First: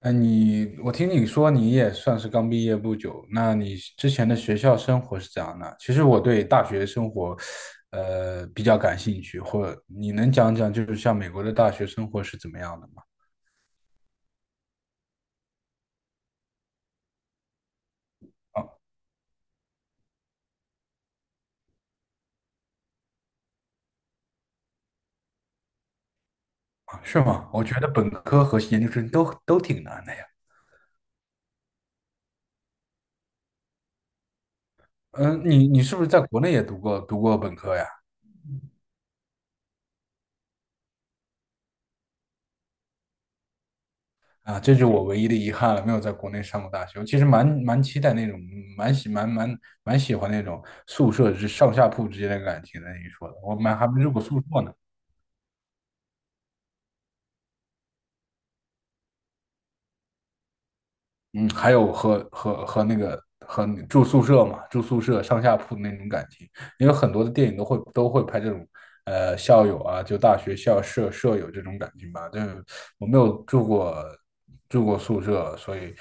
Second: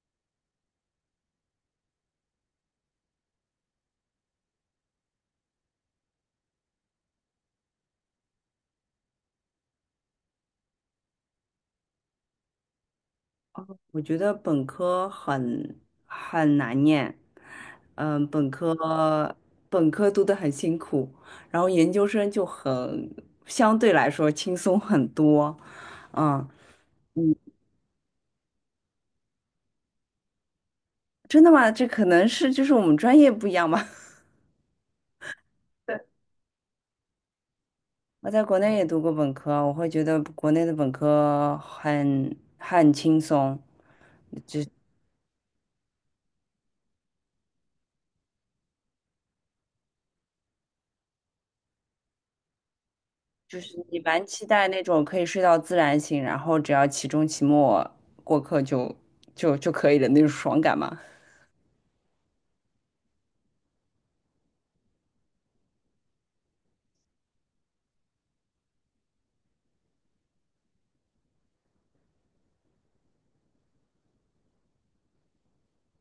哎，我听你说你也算是刚毕业不久，那你之前的学校生活是怎样的？其实我对大学生活，比较感兴趣，或你能讲讲，就是像美国的大学生活是怎么样的吗？我觉得本科很难念，嗯，本啊。科本科读得很辛苦，然后研究生就很相对来说轻松很多。嗯。啊，是吗？我觉得本科和研究生都挺难的呀。真的吗？这可能是就是我们专业不一样吧。嗯，你是不对。是在国内也读过本科呀？我在国内也读过本科，我会觉得国内的本科很轻松，啊，这是我唯一的遗憾了，没有在国内上过大学。我其实蛮期待那种，蛮喜蛮蛮蛮喜欢那种宿舍之上下铺之间的感情的。你说的，我就是们还你没住过蛮宿期舍待呢。那种可以睡到自然醒，然后只要期中期末过课就可以的那种爽感嘛。嗯，还有和那个和你住宿舍嘛，住宿舍上下铺的那种感情，因为很多的电影都会拍这种，校友啊，就大学校舍舍友这种感情吧。但是我没有住过宿舍，所以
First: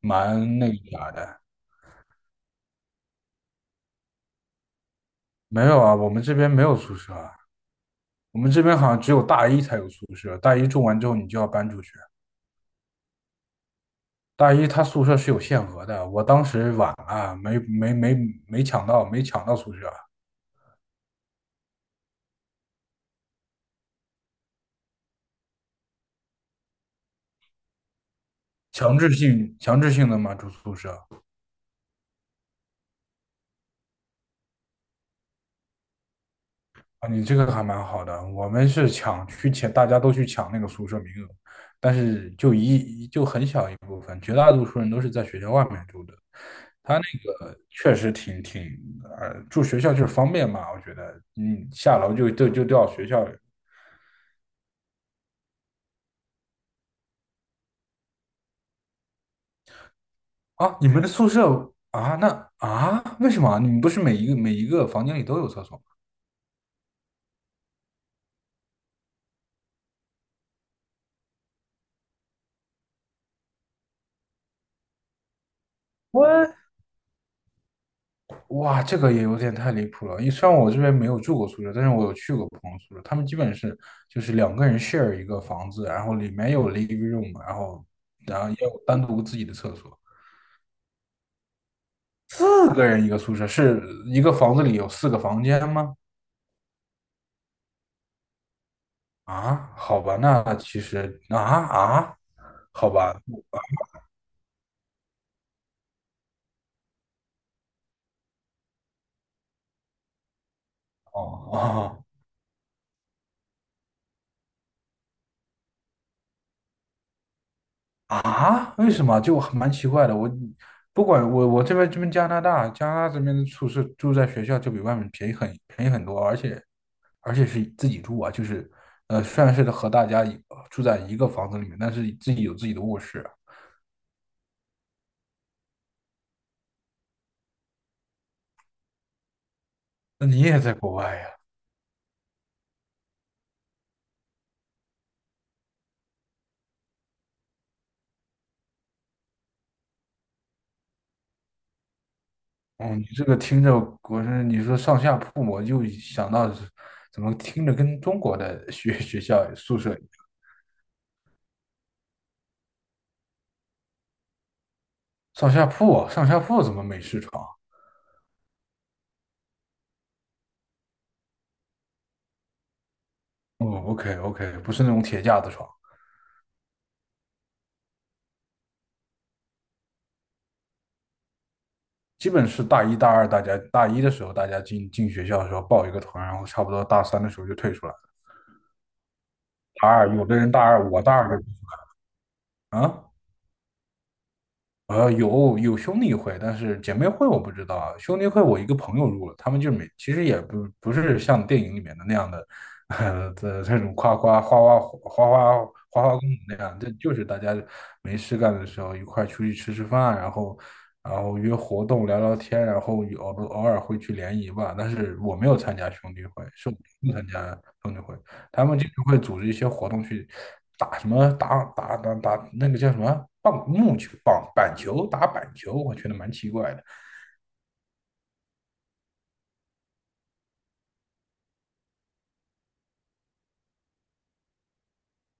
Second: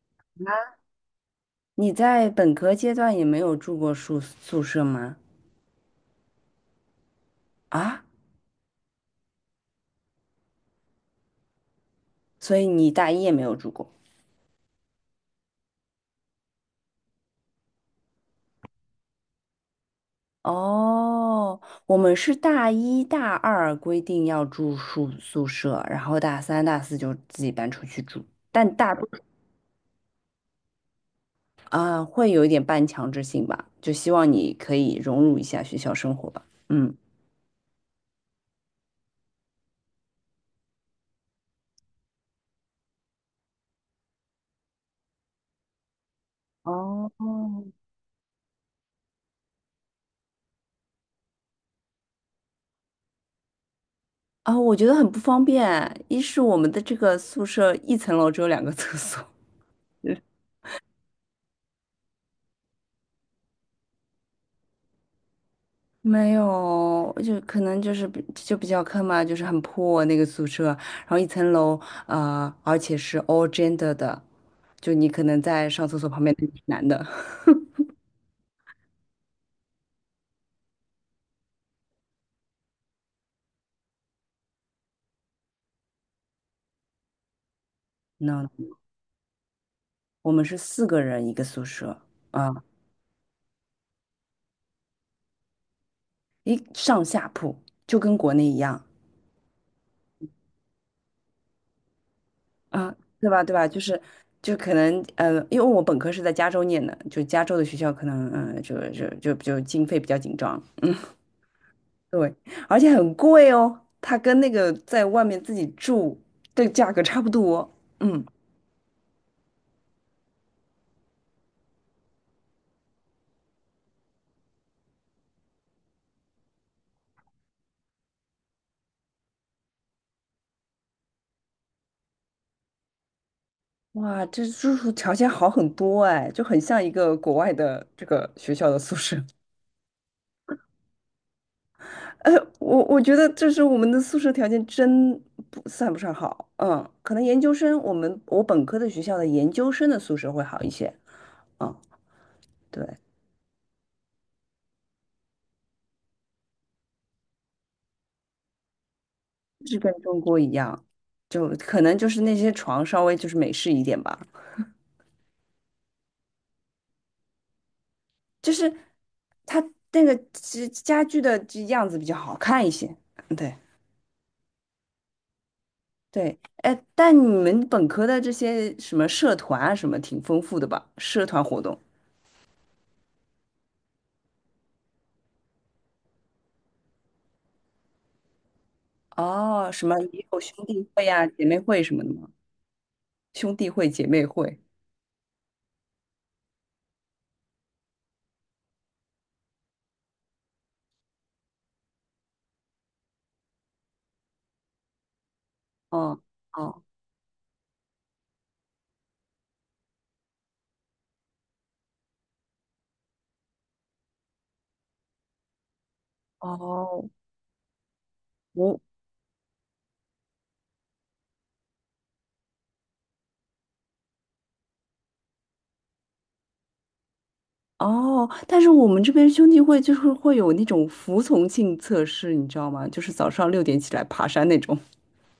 蛮那个啥的。你在本科阶段也没有住过宿舍吗？没有啊，我们这边没有宿舍啊。啊，我们这边好像只有大一才有宿舍，大一住完之后你就要搬出去。所以你大一也没有住过。大一他宿舍是有限额的，我当时晚了，没抢到，没抢到宿舍，哦，我们是大一大二规定要住宿舍，然后大三大四就自己搬出去住，但大强多制性强制性的嘛住宿舍。啊会有一点半强制性吧，就希望你可以融入一下学校生活吧。嗯。啊，你这个还蛮好的。我们是抢，大家都去抢那个宿舍名额，但是就很小一部分，绝大多数人都是在学校外面住的。他那哦，个确实挺，住学校就是方便嘛，我觉得，下楼就到学校。啊，我觉得很不方便。一是我们的这个宿舍一层楼只有2个厕所，啊，你们的宿舍啊，那啊，为什么啊你们不是每一个房间里都有厕所吗？没有，就可能就是比较坑嘛，就是很破那个宿舍，然后一层楼，而且是 all gender 的，就你可能在上厕所我旁边的是男的。哇，这个也有点太离谱了。因为虽然我这边没有住过宿舍，但是我有去过朋友宿舍，他们基本是就是两个人 share 一个房子，然后里面有 living room，然后 no，然后也有单独自己的厕所，我们是4个人一个宿舍啊，四个人一个宿舍，是一个房子里有四个房间吗？一上下铺，就跟国内一样啊，好吧，那其实好啊，吧。对吧？对吧？就是就可能因为我本科是在加州念的，就加州的学校可能就经费比较紧张，哦哦。对，而且很贵哦，它跟那个在外面自己住的价格差不多。嗯，啊？为什么？就蛮奇怪的。我不管我我这边加拿大这边的宿舍住在学校就比外面便宜很多，而且是自己住啊，就是虽然是和大家住在一个房子里面，但是自己有自己的卧室啊。哇，这住宿条件好很多哎，就很像一个国外的这个学校的宿舍。那你也在国外呀？呃，我觉得这是我们的宿舍条件真不算不上好。嗯，可能研究生，我本科的学校的研究生的宿舍会好一些。嗯，对，哦，你这个听着，你说上下铺，我就想到是怎么听着跟中国的学 学校就是宿跟舍。中国一样，就可能就是那些床稍微就是美式一点吧。上下铺啊，上下铺怎么美式床？就是它那个家具的这样子比较好看一些。对哦，OK OK，不是那种铁架子床。对，哎，但你们本科的这些什么社团啊，什么挺丰富的吧？社团活动。基本是大一大二，大家大一的时候大家进学校的时候报一个团，然后差不多大三的时候就退出来了。哦，什大么二有也的有人大兄弟二，我会大呀、二的。姐妹会什么的吗？啊。兄弟会、姐妹会。有兄弟会，但是姐妹会我不知道啊。兄弟会我一个朋友入了，他们就没，其实也不是像电影里面的那样的，这种夸夸花花花花花花哦公子那样，哦这就是大家没事干的时候一块出去吃吃饭啊，然后约活动聊聊天，然后有偶尔会去联谊吧。但是我没有参加兄弟会，是我哦，不参加兄弟会。他我们就常会组织一些活动去打什么打那个叫什么棒木球棒板球打板球，我觉得蛮奇怪的。哦，但是我们这边兄弟会就是会有那种服从性测试，你知道吗？就是早上6点起来爬山那种。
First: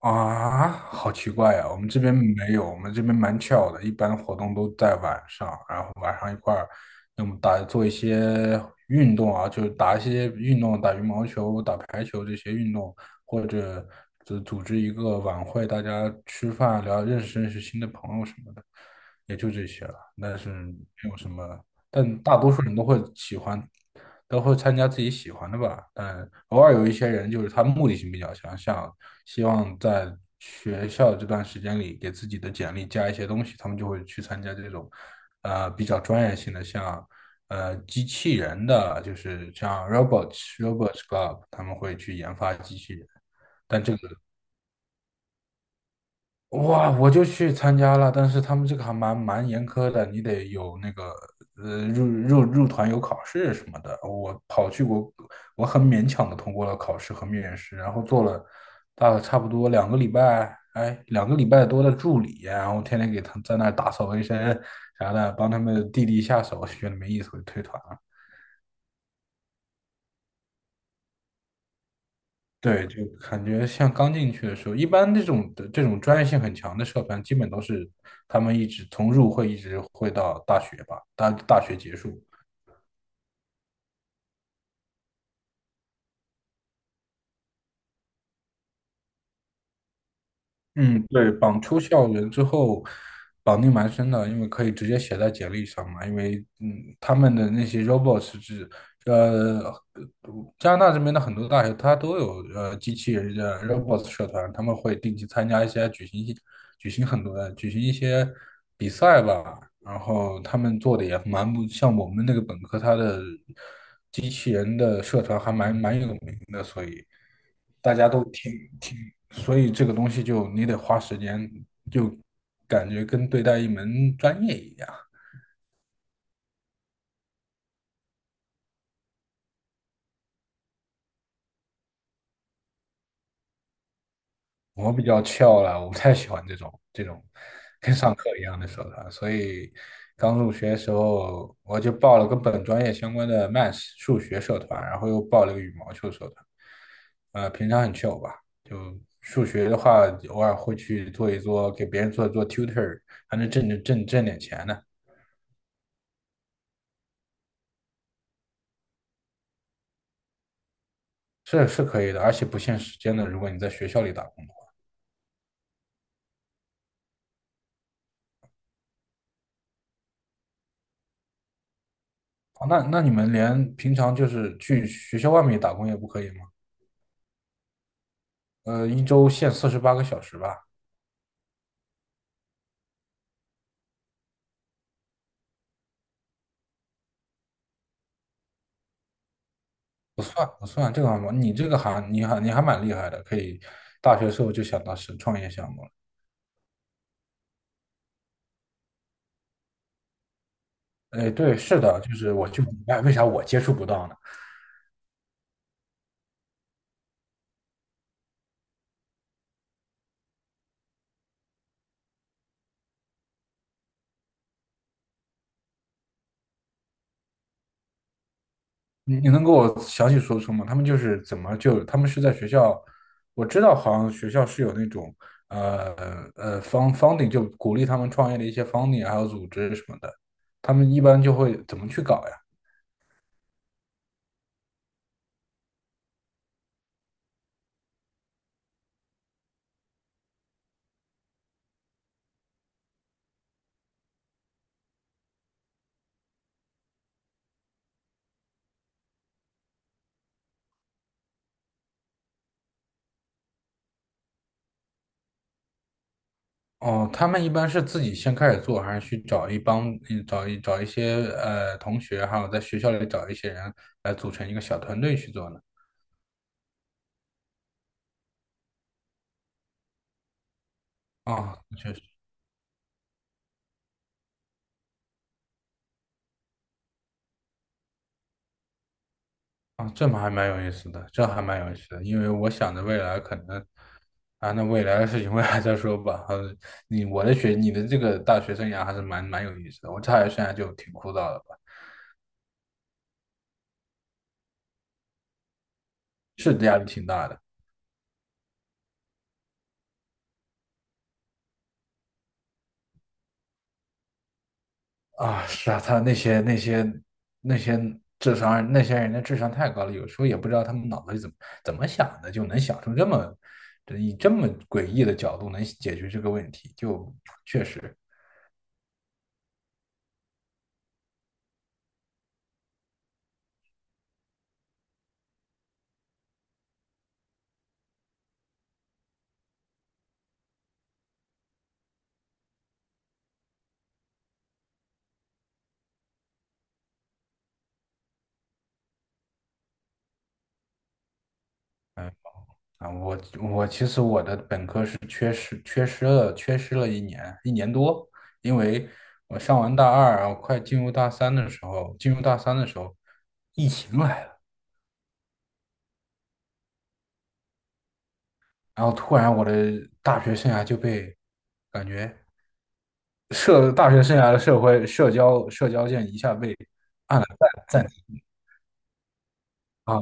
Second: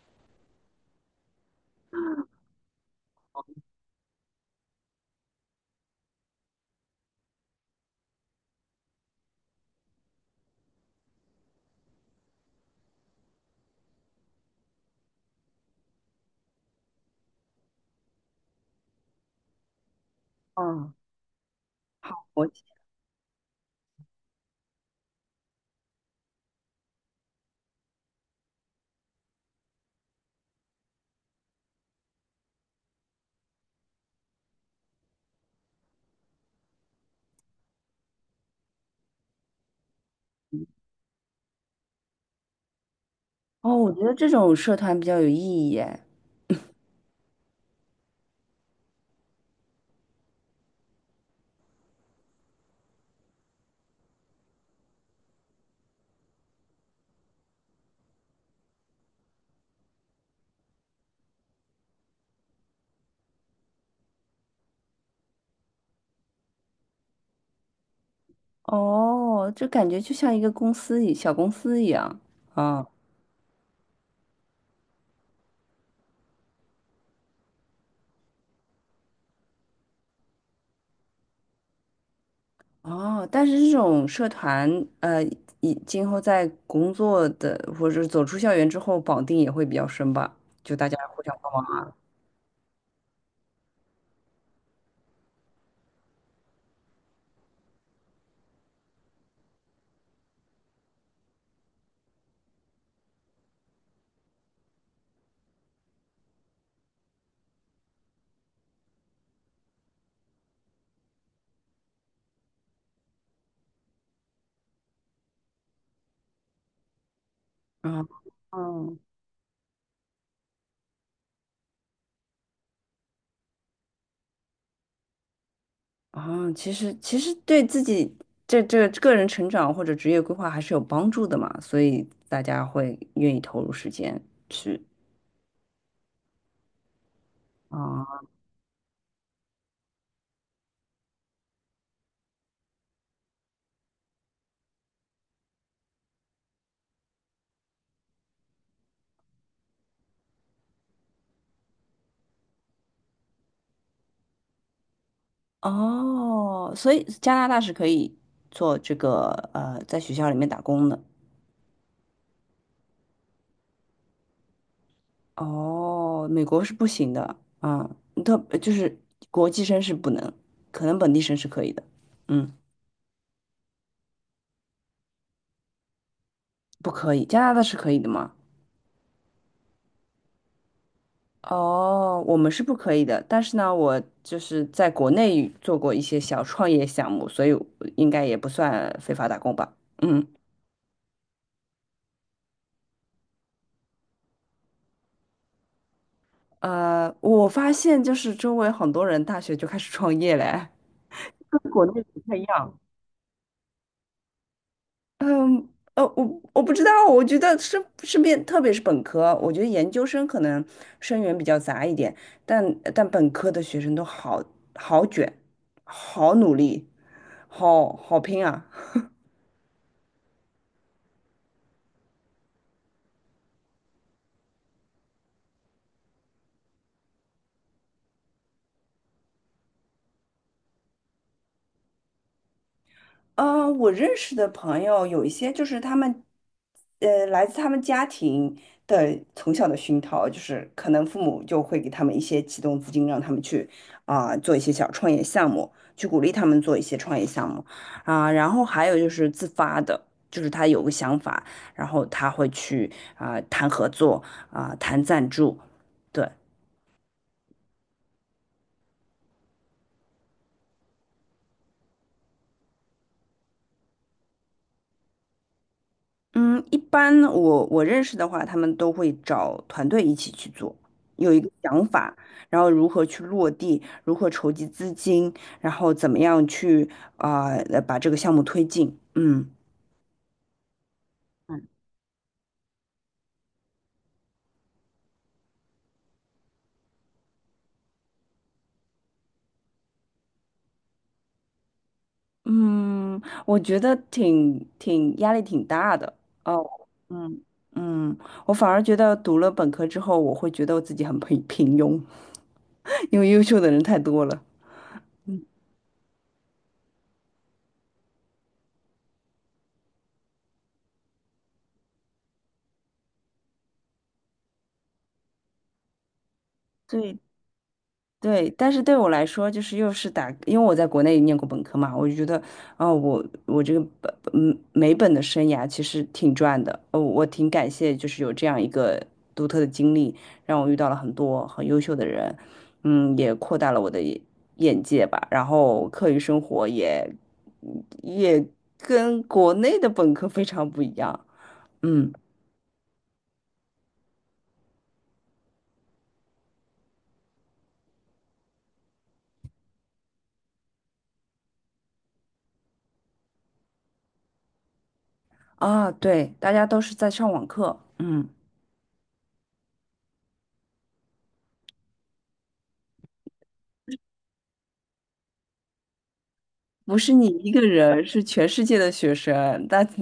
啊，好奇怪呀，我们这边没有，我们这边蛮 c 的，一般活动都在晚上，然后晚上一块儿，要么做一些运动啊，就是打一些运动，打羽毛球、打排球这些运动，或者就组织一个晚会，大家吃饭聊，认识认识新的朋友什么的，也就这些了。但是嗯。没有什么但 大我多数人都会喜欢，都会参加自己喜欢的吧。但偶尔有一些人就是他目的性比较强，像希望在学校这段时间里给自己的简历加一些东西，他们就会去参加这种，比较专业性的，像机器人的，就是像 robots club，他们会去研发机器人。哦，但我这觉个。得这种社团比较有意义耶。哇，我就去参加了，但是他们这个还蛮严苛的，你得有那个入团有考试什么的。我跑去我我很勉强的通过了考试和面试，然后做了大概差不多两个礼拜，哎，2个礼拜多的助理，然后天天给他们在那儿打扫卫生啥的，帮他们弟弟下手，觉得没意思，我就退团了。哦，就感觉就像一小公司一样对，啊。就感觉像刚进去的时候，一般这种专业性很强的社团，基本都是他们一直从入会一直会到大学吧，大学结束。哦，但是这种社团，呃，以今后在工作的或者走出校园之后，绑定也会比较深吧？就大家嗯，互对，相帮绑出忙校园之后，绑定蛮深的，因为可以直接写在简历上嘛。因为他们的那些 robots 是呃，加拿大这边的很多大学它都有机器人的 robots 社团，他们会定期参加一些举行一举行一些比赛吧。然后他们做的也蛮不像我们那个本科，它的机器人的社团还蛮有名的，所以。大啊。家都挺嗯，挺，所以这个东西就你得花时间，就感觉跟对待一门专业一样。啊，其实对自己这个人成长或者职业规划还是有帮助的嘛，所以大家会愿意投入时间去。我比较翘了，我不太喜欢这种跟上啊。课一样的社团。所以刚入学的时候我就报了跟本专业相关的 Math 数学社团，然后又报了个羽毛球社团。平常很翘吧，就数学的话，偶尔会去做一做，给别人做一做 tutor，还能挣点钱呢。哦，所以加拿大是可以做这个在学校里面打工的。是是可以的，而且不限时间的。如果你在学校里打工的话，哦，美国是不行的，嗯，就是国际生是不能，可能本地生是可以的，嗯，哦，那你们连平常就是去学校外面打工也不可以吗？不可以，加拿大是可以的吗？一周限48个小时吧。哦，我们是不可以的，但是呢，我就是在国内做过一些小创业项目，所以我应该也不算非法打工吧。不嗯，算不算，这个还蛮你这个还你还你还蛮厉害的，可以大学时候就想到是创业项目了。我发现就是周围很多人大学就开始创业嘞，哎，对，跟是国的，内就不是太一我就明样。白为啥我接触不到呢？嗯，我不知道，我觉得是是边，特别是本科，我觉得研究生可能生源比较杂一点，但本科的学生都好卷，好努力，好拼啊！你能给我详细说说吗？他们就是怎么就他们是在学校，我知道好像学校是有那种呃方 funding 就鼓励他们创业的一些 funding 还有组织什么的，他们一般就会怎么去搞呀？我认识的朋友有一些就是他们，来自他们家庭的从小的熏陶，就是可能父母就会给他们一些启动资金，让他们去啊、做一些小创业项目，去鼓励他们做一些创业项目啊、然后还有就是自发的，就是他有个想法，然后他会去啊、谈合作啊、谈赞助，对。哦，他们一般是自己先开始做，还是去找一帮嗯找一找一些同学，还有在学校里找一些人来组成一个小团队去做呢？嗯，一般我认识的话，他们都会找团队一起去做，有一个哦，想法，然后如何去落地，如何筹集资金，然后怎么样去啊、把这个项目推进。嗯啊，这么还蛮有意思的，这还蛮有意思的，因为我想着未来可能，啊，那未来的事情未来再说吧。你的这个大学生涯还是蛮有意思的。我大学生涯就挺枯燥的吧，嗯，我觉得挺压力挺大的是哦。压力挺大嗯的嗯，我反而觉得读了本科之后，我会觉得我自己很平庸，因为优秀的人太多了。啊。是啊，他那些那些那些智商，那些人的智商太高了，有时候也不知道他们脑子里怎么想的，就能想出这么，以这么诡异的角度能解决这个问题，就对确实。对，但是对我来说，就是又是打，因为我在国内念过本科嘛，我就觉得，哦，我这个美本的生涯其实挺赚的，哦，我挺感谢，就是有这样一个独特的经历，让我遇到了很多很优秀的人，嗯，也扩大了我的眼界吧，然后课余生活也跟国内的本科非常不一样，嗯嗯。啊，我其实我的本科是缺失了一年多，因为我上完大二，然后快进入大三的时候，进入大三的时候，疫情来了，啊，对，大家都是在上网课，嗯。然后突然我的大学生涯就被感觉大学生涯的社会社交键一下被不是按你了一个暂暂人，停是全世界的学生，大啊，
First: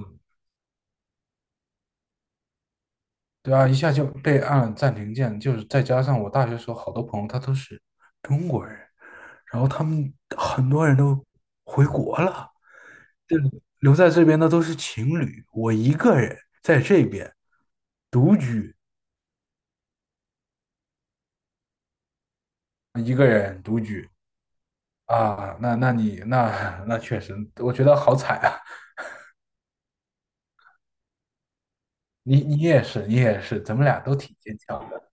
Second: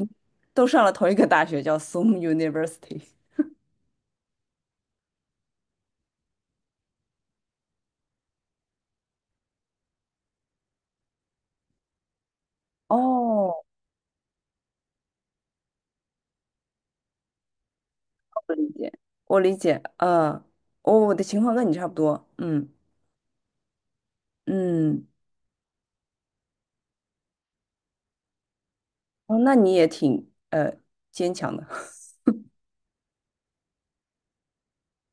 都上了同一个大学，叫 Soon University。对啊，一下就被按了暂停键，就是再加上我大学时候好多朋友他都是中国人，然后他们很多人都回国了。这哦，留在这边的都是情侣，我一个人在这边独我理居，解，我理解，嗯，哦，我的情况跟你差不多，嗯一个人独居。嗯，啊，那那你那那确实，我觉得好惨啊！哦，那你也挺坚强的。你也是，你也是，咱们俩都挺坚强的。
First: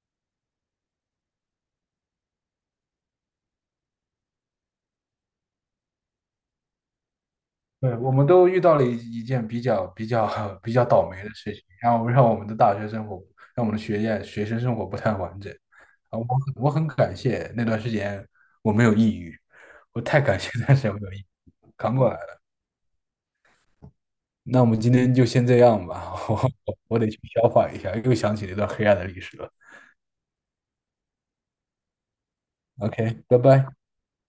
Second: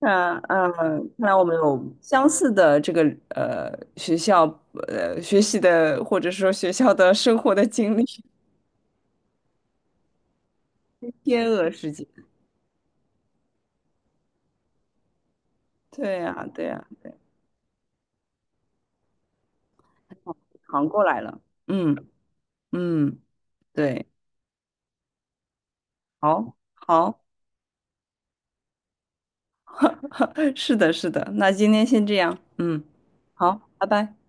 那嗯，看来我们有相似的这个呃学校学习的，或者说学校的生活的经对，历，我们都遇到了一件比较 比较倒 霉的天事情，鹅事然件。后让我们的学生生活不太完整对啊。我呀，很对我呀，很感谢那段时间我没有抑郁，我太感谢那段时扛间我过没有来抑郁，了。扛嗯过来了。嗯，对。那我们今天就先这样吧，我好，我得去好，消化一下，又想起一段黑暗的历史了。是的，是的，那今天先这样，嗯，OK，拜好，拜。拜拜。